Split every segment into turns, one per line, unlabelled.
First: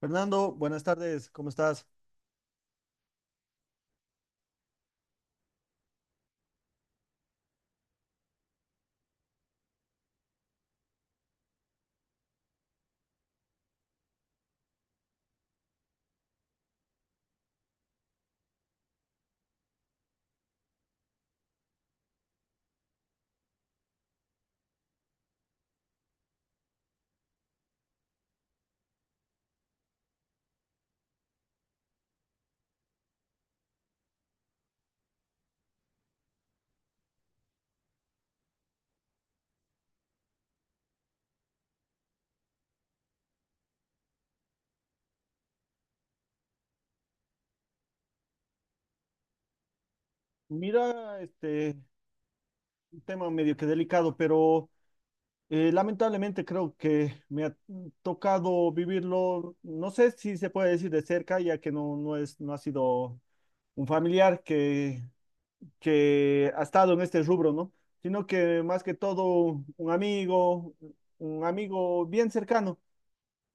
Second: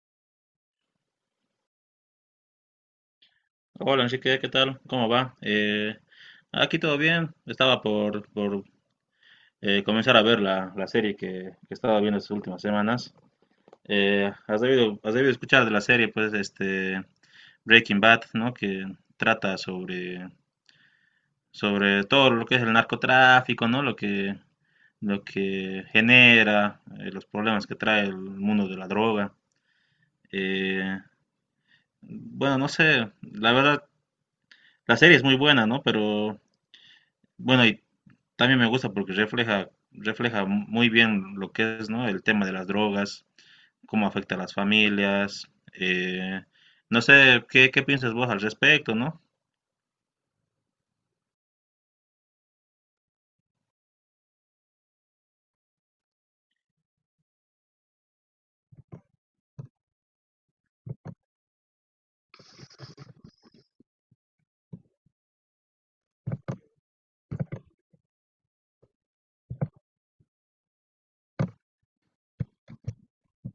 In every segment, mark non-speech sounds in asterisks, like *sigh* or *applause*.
Fernando, buenas tardes, ¿cómo estás?
Hola Enrique, ¿qué tal? ¿Cómo va? Aquí todo bien. Estaba por comenzar a ver la serie que estaba viendo estas últimas semanas. Has debido escuchar de la serie, pues, este Breaking Bad, ¿no? Que trata sobre todo lo que es el narcotráfico, ¿no? Lo que genera, los problemas que trae el mundo de la droga. Eh, bueno, no sé, la verdad, la serie es muy buena, ¿no? Pero bueno, y también me gusta porque refleja muy bien lo que es, ¿no? El tema de las drogas, cómo afecta a las familias. eh, no sé, qué piensas vos al respecto, ¿no?
Mira, este un tema medio que delicado, pero lamentablemente creo que me ha tocado vivirlo, no sé si se puede decir de cerca, ya que no es, no ha sido un familiar que ha estado en este rubro, ¿no? Sino que más que todo un amigo bien cercano.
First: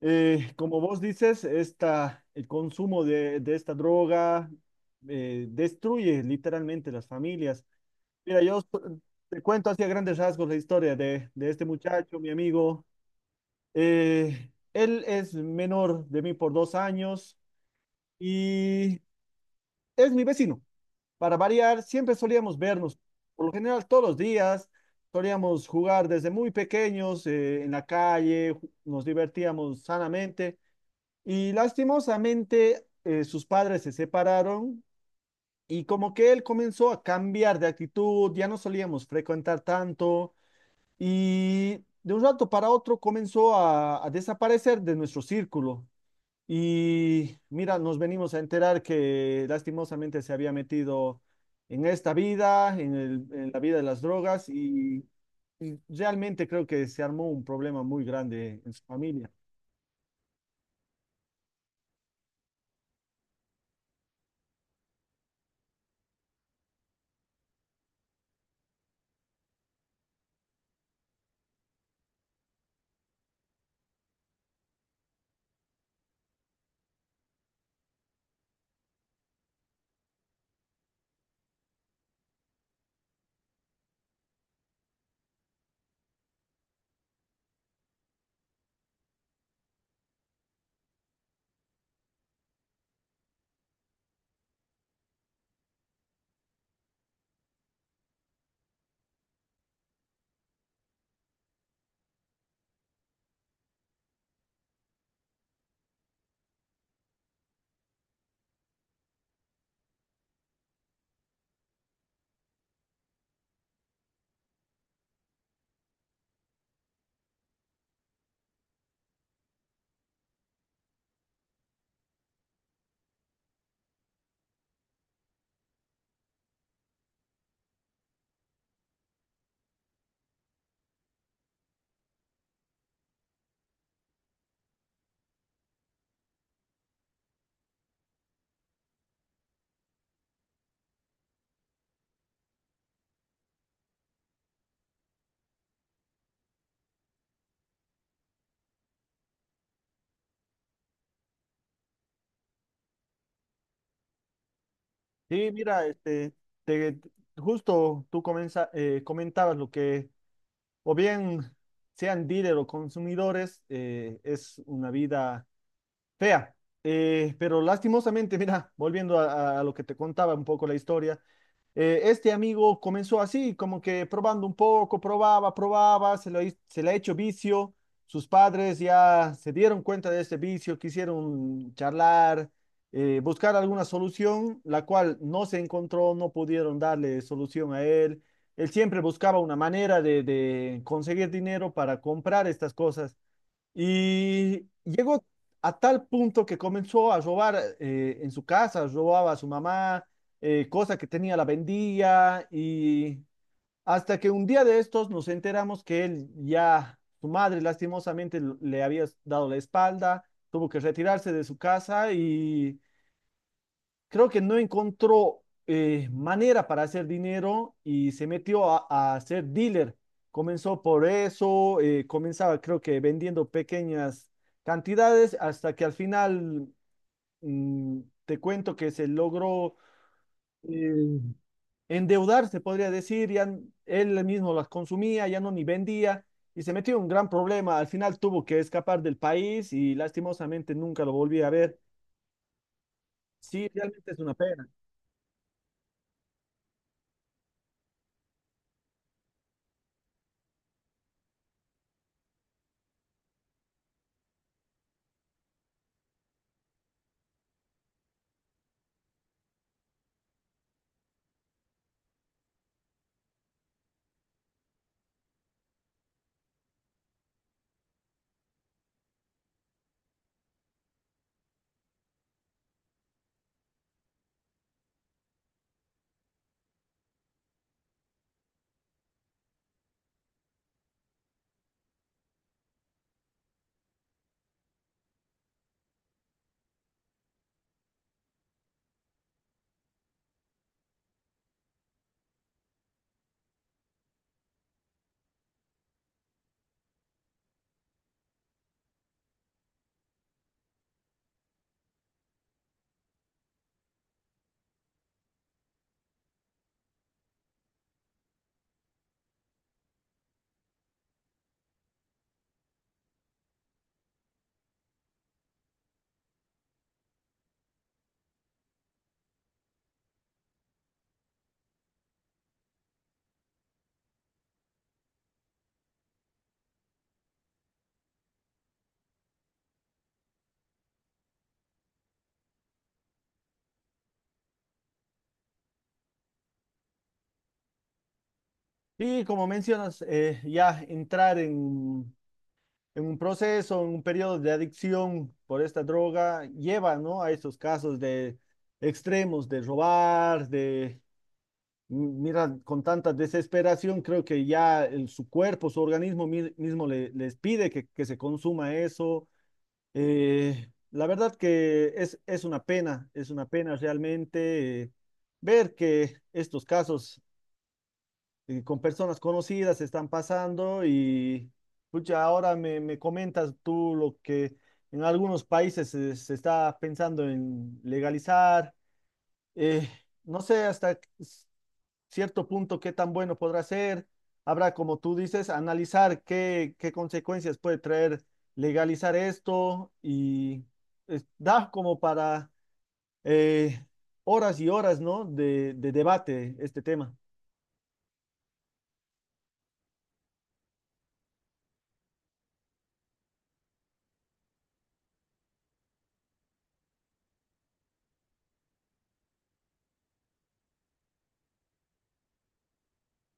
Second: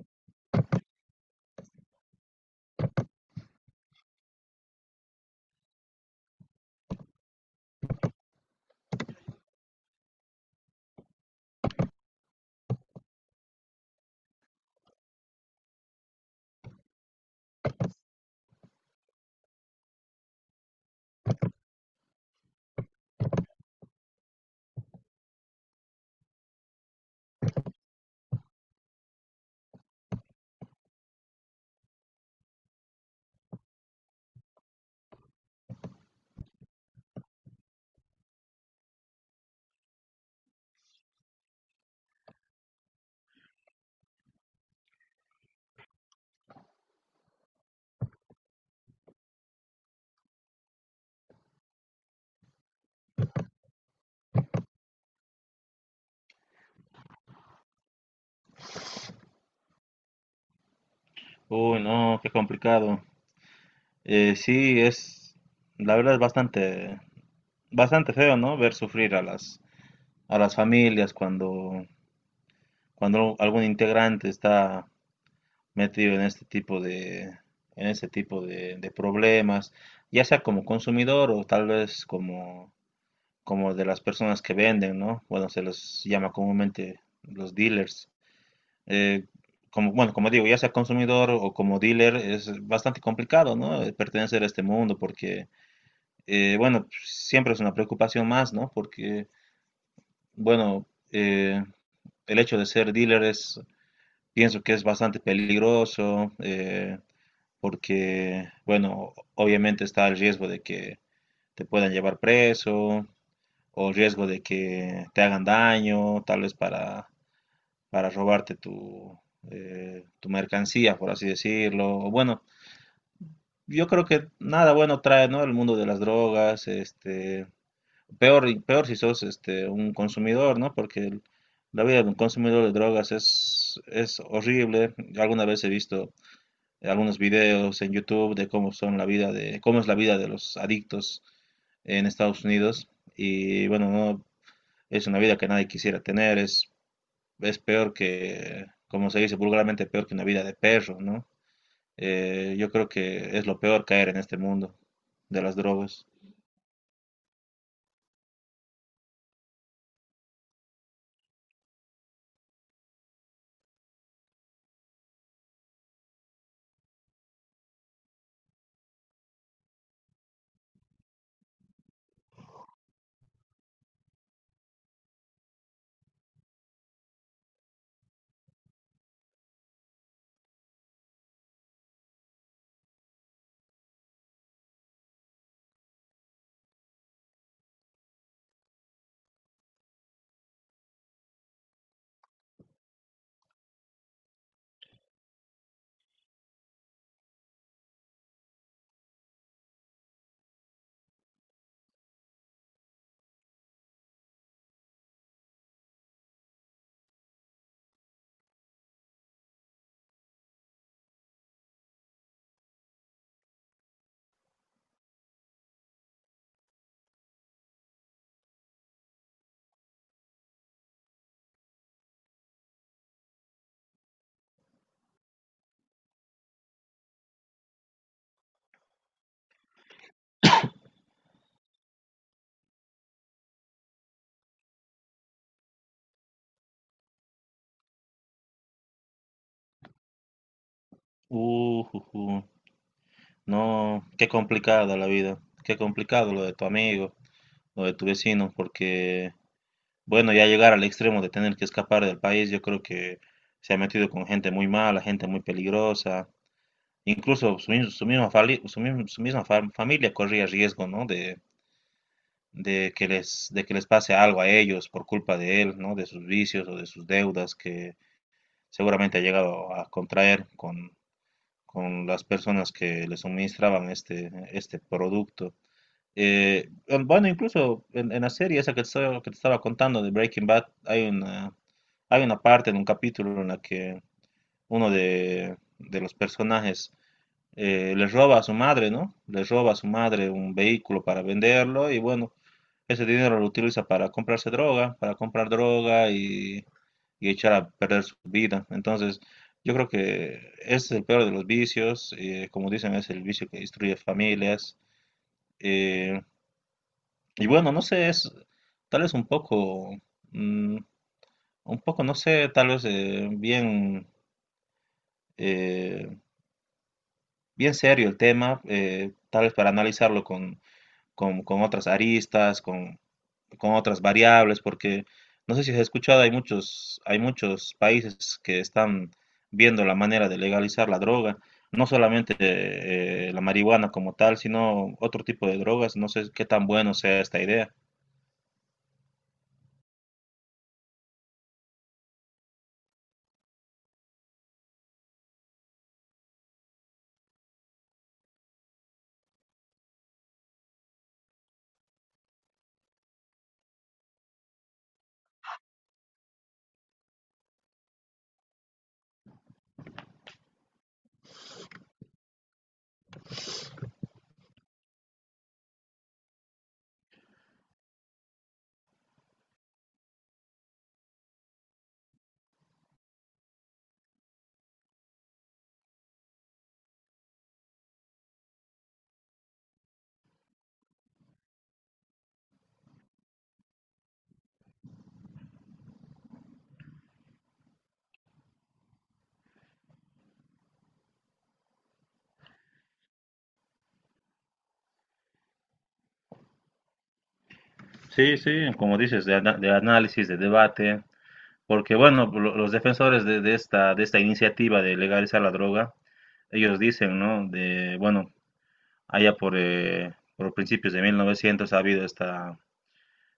Como vos dices, esta, el consumo de esta droga destruye literalmente las familias. Mira, te cuento así a grandes rasgos la historia de este muchacho, mi amigo. Él es menor de mí por 2 años y es mi vecino. Para variar, siempre solíamos vernos, por lo general todos los días. Solíamos jugar desde muy pequeños en la calle, nos divertíamos sanamente. Y lastimosamente sus padres se separaron y como que él comenzó a cambiar de actitud, ya no solíamos frecuentar tanto y de un rato para otro comenzó a desaparecer de nuestro círculo. Y mira, nos venimos a enterar que lastimosamente se había metido en esta vida, en la vida de las drogas y realmente creo que se armó un problema muy grande en su familia.
Uy, no, qué complicado. Sí, la verdad es bastante feo, ¿no? Ver sufrir a a las familias cuando algún integrante está metido en en este tipo de problemas, ya sea como consumidor o tal vez como de las personas que venden, ¿no? Bueno, se les llama comúnmente los dealers. Eh, Como digo, ya sea consumidor o como dealer, es bastante complicado, ¿no? Pertenecer a este mundo porque, bueno, siempre es una preocupación más, ¿no? Porque, bueno, eh, el hecho de ser dealer es, pienso que es bastante peligroso, porque, bueno, obviamente está el riesgo de que te puedan llevar preso o el riesgo de que te hagan daño, tal vez para robarte tu mercancía, por así decirlo. O bueno, yo creo que nada bueno trae, ¿no? El mundo de las drogas, este, peor si sos este, un consumidor, ¿no? La vida de un consumidor de drogas es horrible. Alguna vez he visto algunos videos en YouTube de cómo son la vida de, cómo es la vida de los adictos en Estados Unidos. Y bueno, no, es una vida que nadie quisiera tener, es peor que, como se dice vulgarmente, peor que una vida de perro, ¿no? Yo creo que es lo peor caer en este mundo de
Sí,
las
mira,
drogas.
este, te- justo tú comentabas lo que, o bien sean dealer o consumidores, es una vida fea. Pero lastimosamente, *laughs* mira, volviendo a lo que te contaba un poco la historia, este amigo comenzó así, como que probando un poco, probaba, se le ha hecho vicio. Sus padres ya se dieron cuenta de este vicio, quisieron charlar, buscar alguna solución, la cual no se encontró, no pudieron darle solución a él. Él siempre buscaba una manera de conseguir dinero para comprar estas cosas. Y llegó a tal punto que comenzó a robar en su casa, robaba a su mamá, cosa que tenía la vendía, y hasta que un día de estos nos enteramos que él ya, su madre lastimosamente le había dado la espalda, tuvo que retirarse de su casa y creo que no encontró manera para hacer dinero y se metió a ser dealer. Comenzó por eso, comenzaba creo que vendiendo pequeñas cantidades hasta que al final te cuento que se logró eh, endeudar, se podría decir, ya él mismo las consumía, ya no ni vendía y se metió en un gran problema. Al final tuvo que escapar del país y lastimosamente nunca lo volví a ver.
Uh, uh, uh.
Sí,
No,
realmente es
qué
una pena.
complicada la vida, qué complicado lo de tu amigo, lo de tu vecino, porque bueno, ya llegar al extremo de tener que escapar del país, yo creo que se ha metido con gente muy mala, gente muy peligrosa. Incluso su misma, su misma familia corría riesgo, ¿no? De que les pase algo a ellos por culpa de él, ¿no? De sus vicios o de sus deudas que seguramente ha llegado a contraer con las personas que le suministraban este, este producto. Incluso en la serie esa que te estaba contando de Breaking Bad, hay una parte en un capítulo en la que uno de los personajes le roba a su madre, ¿no? Le roba a su madre un vehículo para venderlo y bueno, ese dinero lo utiliza para comprarse droga, para comprar droga y echar a perder su vida. Entonces, yo creo que ese es el peor de los vicios, como dicen, es el vicio que destruye familias. Eh, y bueno, no sé, es tal vez un poco, mm, un poco, no sé, tal vez eh, bien serio el tema, tal vez para analizarlo con otras aristas, con otras variables, porque no sé si has escuchado, hay muchos países que están viendo la manera de legalizar la droga, no solamente la marihuana como tal, sino otro tipo de drogas, no sé qué tan bueno sea esta idea.
Y como mencionas, ya entrar en un proceso, en un periodo de adicción por esta droga, lleva, ¿no? A estos casos de extremos, de robar, de, mira, con tanta desesperación, creo que ya su cuerpo, su organismo mismo les pide que se consuma eso. La verdad que es una pena realmente ver que estos casos con personas conocidas están pasando y pucha, ahora me comentas tú lo que en algunos países se está pensando en legalizar. eh, no sé hasta cierto punto qué tan bueno podrá ser. Habrá, como tú dices, analizar qué consecuencias puede traer legalizar esto y da como para eh, horas y horas, ¿no? De debate este tema.
Sí, sí, como dices, de análisis, de debate, porque bueno, los defensores de esta iniciativa de legalizar la droga, ellos dicen, ¿no? De, bueno, allá por principios de 1900 ha habido esta,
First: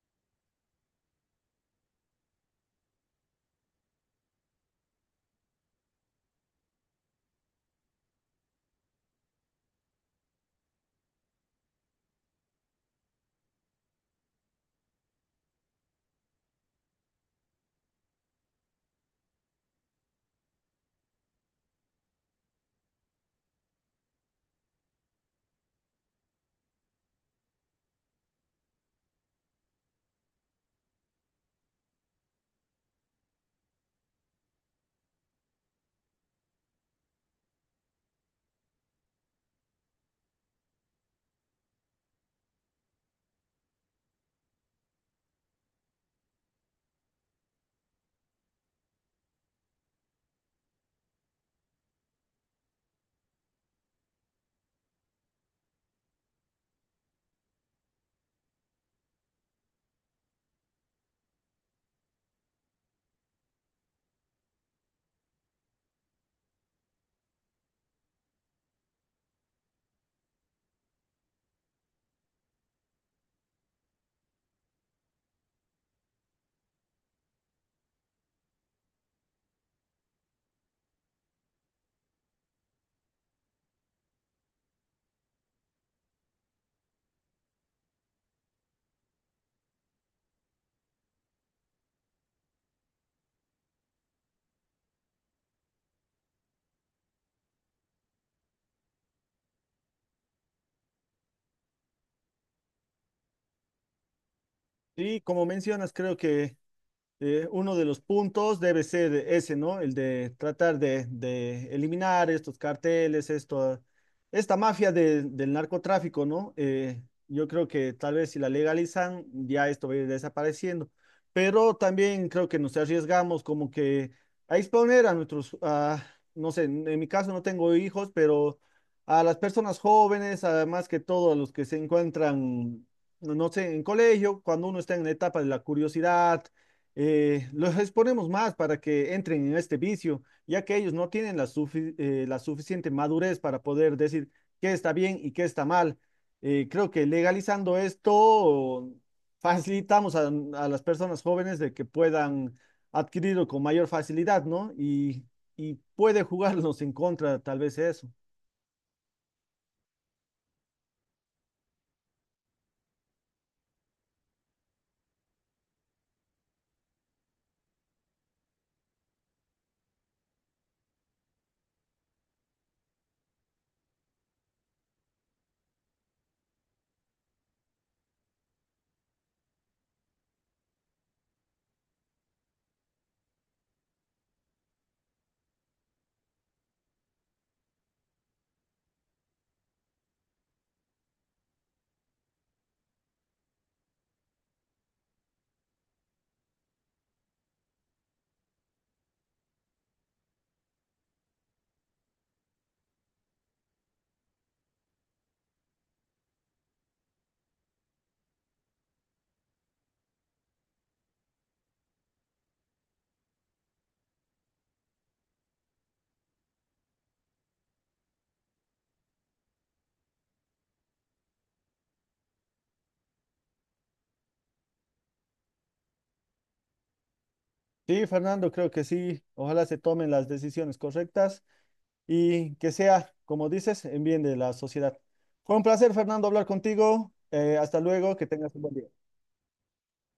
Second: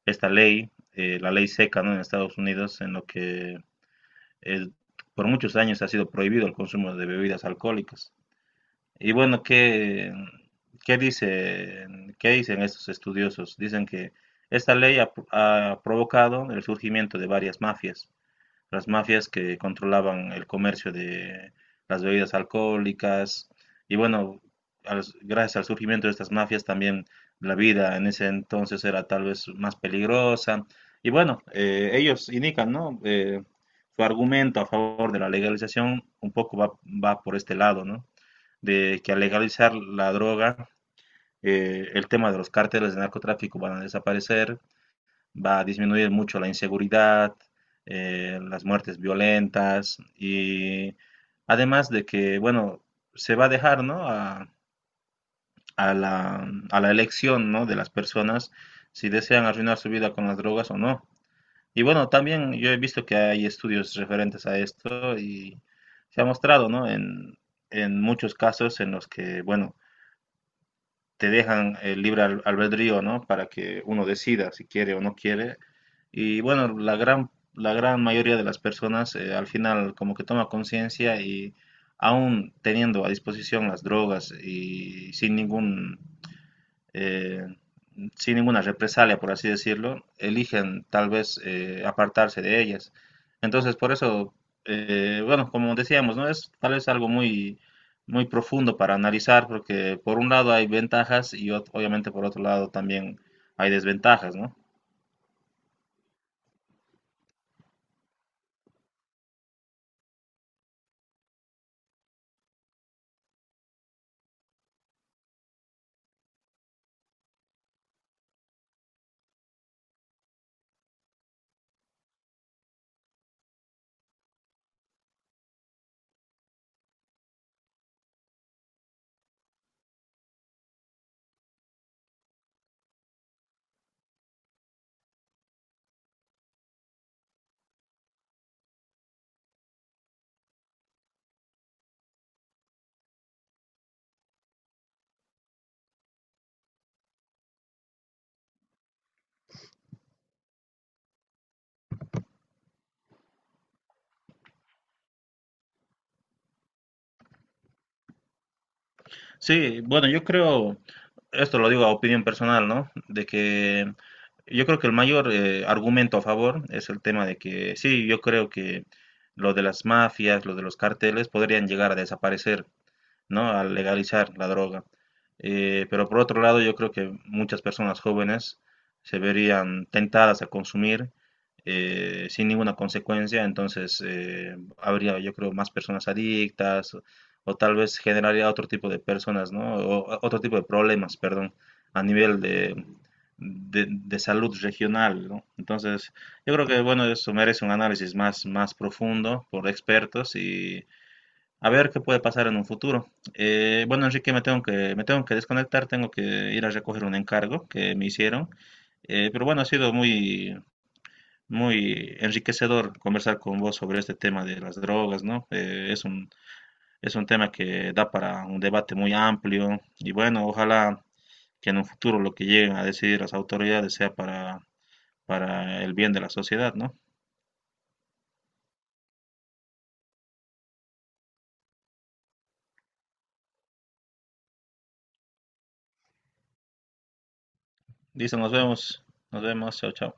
esta ley, la ley seca, ¿no? En Estados Unidos, en lo que eh, por muchos años ha sido prohibido el consumo de bebidas alcohólicas. Y bueno, ¿qué, qué dicen estos estudiosos? Dicen que esta ley ha, ha provocado el surgimiento de varias mafias, las mafias que controlaban el comercio de las bebidas alcohólicas. Y bueno, gracias al surgimiento de estas mafias también la vida en ese entonces era tal vez más peligrosa. Y bueno, ellos indican, ¿no? Su argumento a favor de la legalización un poco va por este lado, ¿no? De que al legalizar la droga, el tema de los cárteles de narcotráfico van a desaparecer, va a disminuir mucho la inseguridad, las muertes violentas y además de que, bueno, se va a dejar, ¿no? a, a la elección, ¿no? de las personas si desean arruinar su vida con las drogas o no. Y bueno, también yo he visto que hay estudios referentes a esto y se ha mostrado, ¿no? En muchos casos en los que, bueno, te dejan el libre albedrío, ¿no? Para que uno decida si quiere o no quiere. Y bueno, la gran mayoría de las personas al final como que toma conciencia y aún teniendo a disposición las drogas y sin ningún eh, sin ninguna represalia, por así decirlo, eligen tal vez apartarse de ellas. Entonces, por eso, bueno, como decíamos, ¿no? Es tal vez algo muy profundo para analizar, porque por un lado hay ventajas y obviamente por otro lado también hay desventajas, ¿no?
Sí, como mencionas, creo que uno de los puntos debe ser ese, ¿no? El de tratar de eliminar estos carteles, esto, esta mafia del narcotráfico, ¿no? Yo creo que tal vez si la legalizan, ya esto va a ir desapareciendo. Pero también creo que nos arriesgamos como que a exponer a nuestros, no sé, en mi caso no tengo hijos, pero a las personas jóvenes, además que todo, a los que se encuentran, no sé, en colegio, cuando uno está en la etapa de la curiosidad los exponemos más para que entren en este vicio, ya que ellos no tienen la, la suficiente madurez para poder decir qué está bien y qué está mal. Creo que legalizando esto facilitamos a las personas jóvenes de que puedan adquirirlo con mayor facilidad, ¿no? Y puede jugarnos en contra tal vez eso.
Sí, bueno, yo creo, esto lo digo a opinión personal, ¿no? De que yo creo que el mayor argumento a favor es el tema de que sí, yo creo que lo de las mafias, lo de los carteles podrían llegar a desaparecer, ¿no? Al legalizar la droga. Pero por otro lado, yo creo que muchas personas jóvenes se verían tentadas a consumir sin ninguna consecuencia, entonces habría, yo creo, más personas adictas o tal vez generaría otro tipo de personas, ¿no? O otro tipo de problemas, perdón, a nivel de salud regional, ¿no? Entonces, yo creo que, bueno, eso merece un análisis más profundo por expertos y a ver qué puede pasar en un futuro. Bueno, Enrique, me tengo me tengo que desconectar, tengo que ir a recoger un encargo que me hicieron. Pero bueno, ha sido muy enriquecedor conversar con vos sobre este tema de las drogas, ¿no? Es un tema que da para un debate muy amplio y bueno, ojalá que en un futuro lo que lleguen a decidir las autoridades sea para el bien de la sociedad, ¿no?
Sí, Fernando, creo que sí. Ojalá se tomen las decisiones correctas y que sea, como dices, en bien de la sociedad. Fue un placer, Fernando, hablar contigo. Hasta luego, que
Dice,
tengas un buen día.
nos vemos, chao, chao.